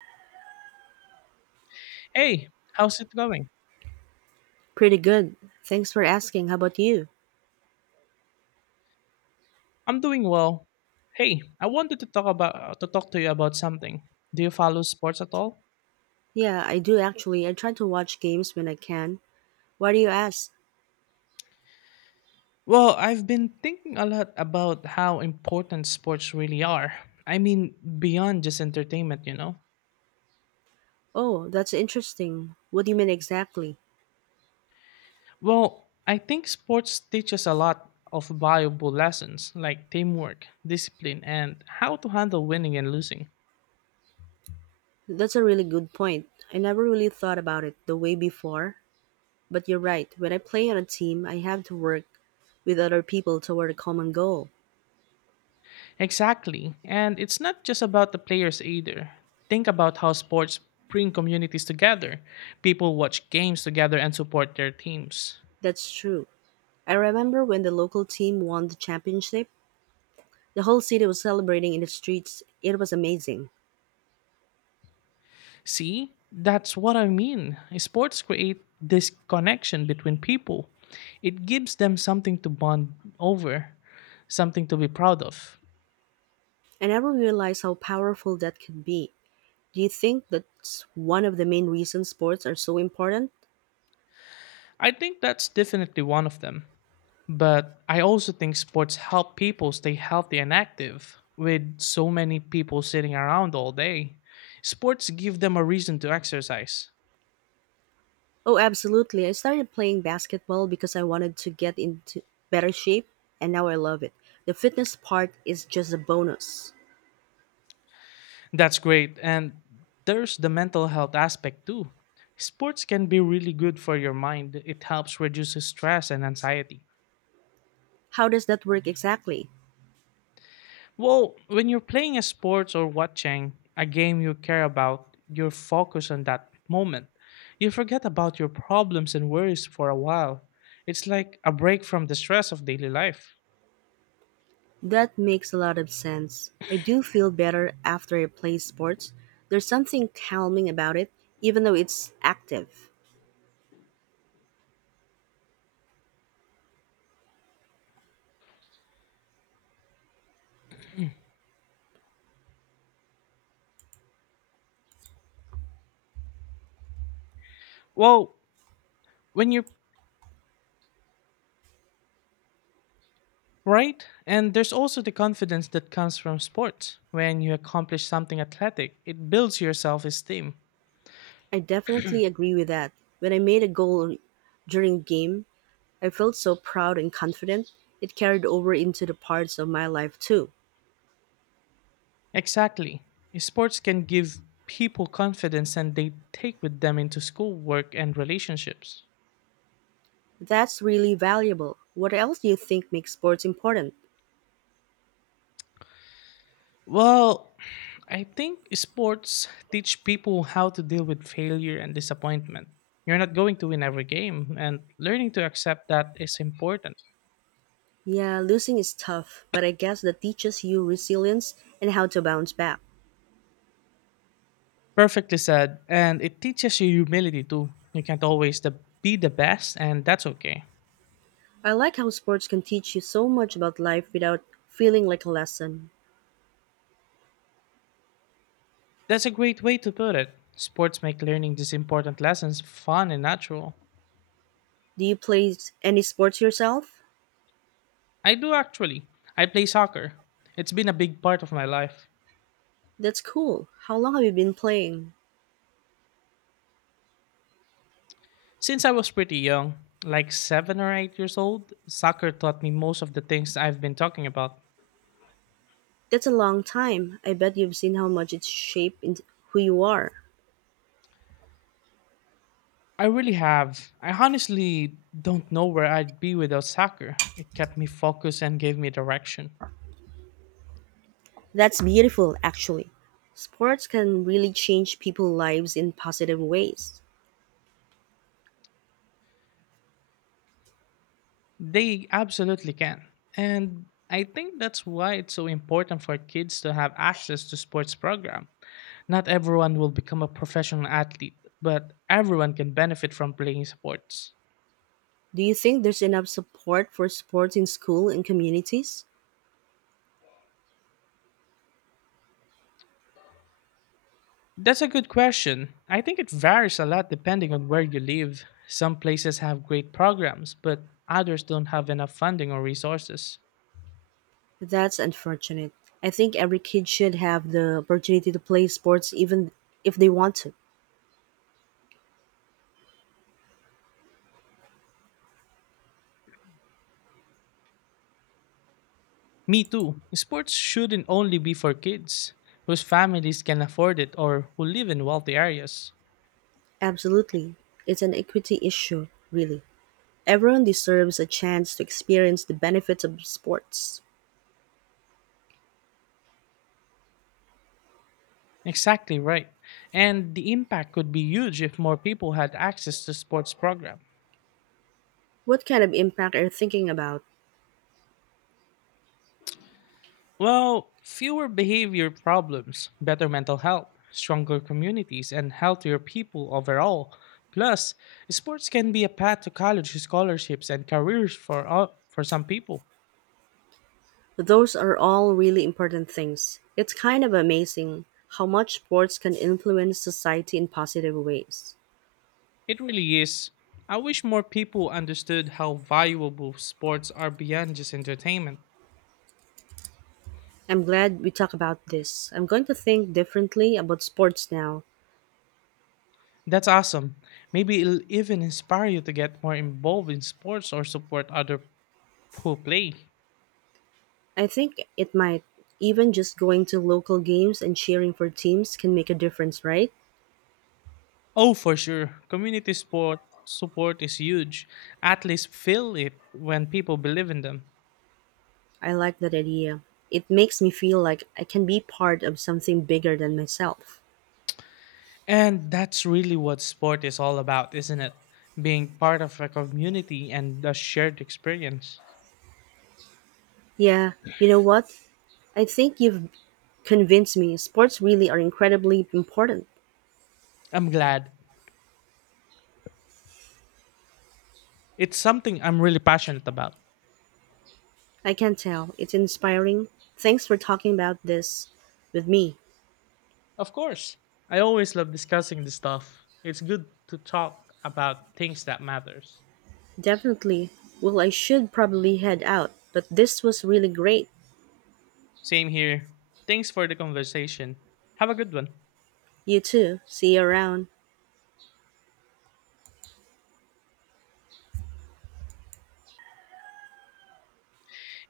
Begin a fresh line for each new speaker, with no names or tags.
Hey, how's it going?
Pretty good. Thanks for asking. How about you?
I'm doing well. Hey, I wanted to talk to you about something. Do you follow sports at all?
Yeah, I do actually. I try to watch games when I can. Why do you ask?
Well, I've been thinking a lot about how important sports really are. I mean, beyond just entertainment.
Oh, that's interesting. What do you mean exactly?
Well, I think sports teaches a lot of valuable lessons like teamwork, discipline, and how to handle winning and losing.
That's a really good point. I never really thought about it the way before. But you're right. When I play on a team, I have to work with other people toward a common goal.
Exactly. And it's not just about the players either. Think about how sports bring communities together. People watch games together and support their teams.
That's true. I remember when the local team won the championship, the whole city was celebrating in the streets. It was amazing.
See, that's what I mean. Sports create this connection between people. It gives them something to bond over, something to be proud of.
I never realized how powerful that could be. Do you think that's one of the main reasons sports are so important?
I think that's definitely one of them. But I also think sports help people stay healthy and active. With so many people sitting around all day, sports give them a reason to exercise.
Oh, absolutely. I started playing basketball because I wanted to get into better shape, and now I love it. The fitness part is just a bonus.
That's great. And there's the mental health aspect too. Sports can be really good for your mind. It helps reduce stress and anxiety.
How does that work exactly?
Well, when you're playing a sports or watching a game you care about, you're focused on that moment. You forget about your problems and worries for a while. It's like a break from the stress of daily life.
That makes a lot of sense. I do feel better after I play sports. There's something calming about it, even though it's active.
Well, when you're right, and there's also the confidence that comes from sports. When you accomplish something athletic, it builds your self esteem.
I definitely agree with that. When I made a goal during game, I felt so proud and confident. It carried over into the parts of my life too.
Exactly. Sports can give people confidence and they take with them into school, work, and relationships.
That's really valuable. What else do you think makes sports important?
Well, I think sports teach people how to deal with failure and disappointment. You're not going to win every game, and learning to accept that is important.
Yeah, losing is tough, but I guess that teaches you resilience and how to bounce back.
Perfectly said. And it teaches you humility too. You can't always be the best, and that's okay.
I like how sports can teach you so much about life without feeling like a lesson.
That's a great way to put it. Sports make learning these important lessons fun and natural.
Do you play any sports yourself?
I do actually. I play soccer. It's been a big part of my life.
That's cool. How long have you been playing?
Since I was pretty young, like 7 or 8 years old, soccer taught me most of the things I've been talking about.
That's a long time. I bet you've seen how much it's shaped in who you are.
I really have. I honestly don't know where I'd be without soccer. It kept me focused and gave me direction.
That's beautiful, actually. Sports can really change people's lives in positive ways.
They absolutely can. And I think that's why it's so important for kids to have access to sports program. Not everyone will become a professional athlete, but everyone can benefit from playing sports.
Do you think there's enough support for sports in school and communities?
That's a good question. I think it varies a lot depending on where you live. Some places have great programs, but others don't have enough funding or resources.
That's unfortunate. I think every kid should have the opportunity to play sports even if they want to.
Me too. Sports shouldn't only be for kids whose families can afford it or who live in wealthy areas.
Absolutely. It's an equity issue, really. Everyone deserves a chance to experience the benefits of sports.
Exactly right. And the impact could be huge if more people had access to sports programs.
What kind of impact are you thinking about?
Well, fewer behavior problems, better mental health, stronger communities, and healthier people overall. Plus, sports can be a path to college scholarships and careers for all, for some people.
Those are all really important things. It's kind of amazing how much sports can influence society in positive ways.
It really is. I wish more people understood how valuable sports are beyond just entertainment.
I'm glad we talked about this. I'm going to think differently about sports now.
That's awesome. Maybe it'll even inspire you to get more involved in sports or support other who play.
I think it might. Even just going to local games and cheering for teams can make a difference, right?
Oh, for sure. Community sport support is huge. Athletes feel it when people believe in them.
I like that idea. It makes me feel like I can be part of something bigger than myself.
And that's really what sport is all about, isn't it? Being part of a community and a shared experience.
Yeah, you know what? I think you've convinced me sports really are incredibly important.
I'm glad. It's something I'm really passionate about.
I can tell. It's inspiring. Thanks for talking about this with me.
Of course. I always love discussing this stuff. It's good to talk about things that matters.
Definitely. Well, I should probably head out, but this was really great.
Same here. Thanks for the conversation. Have a good one.
You too. See you around.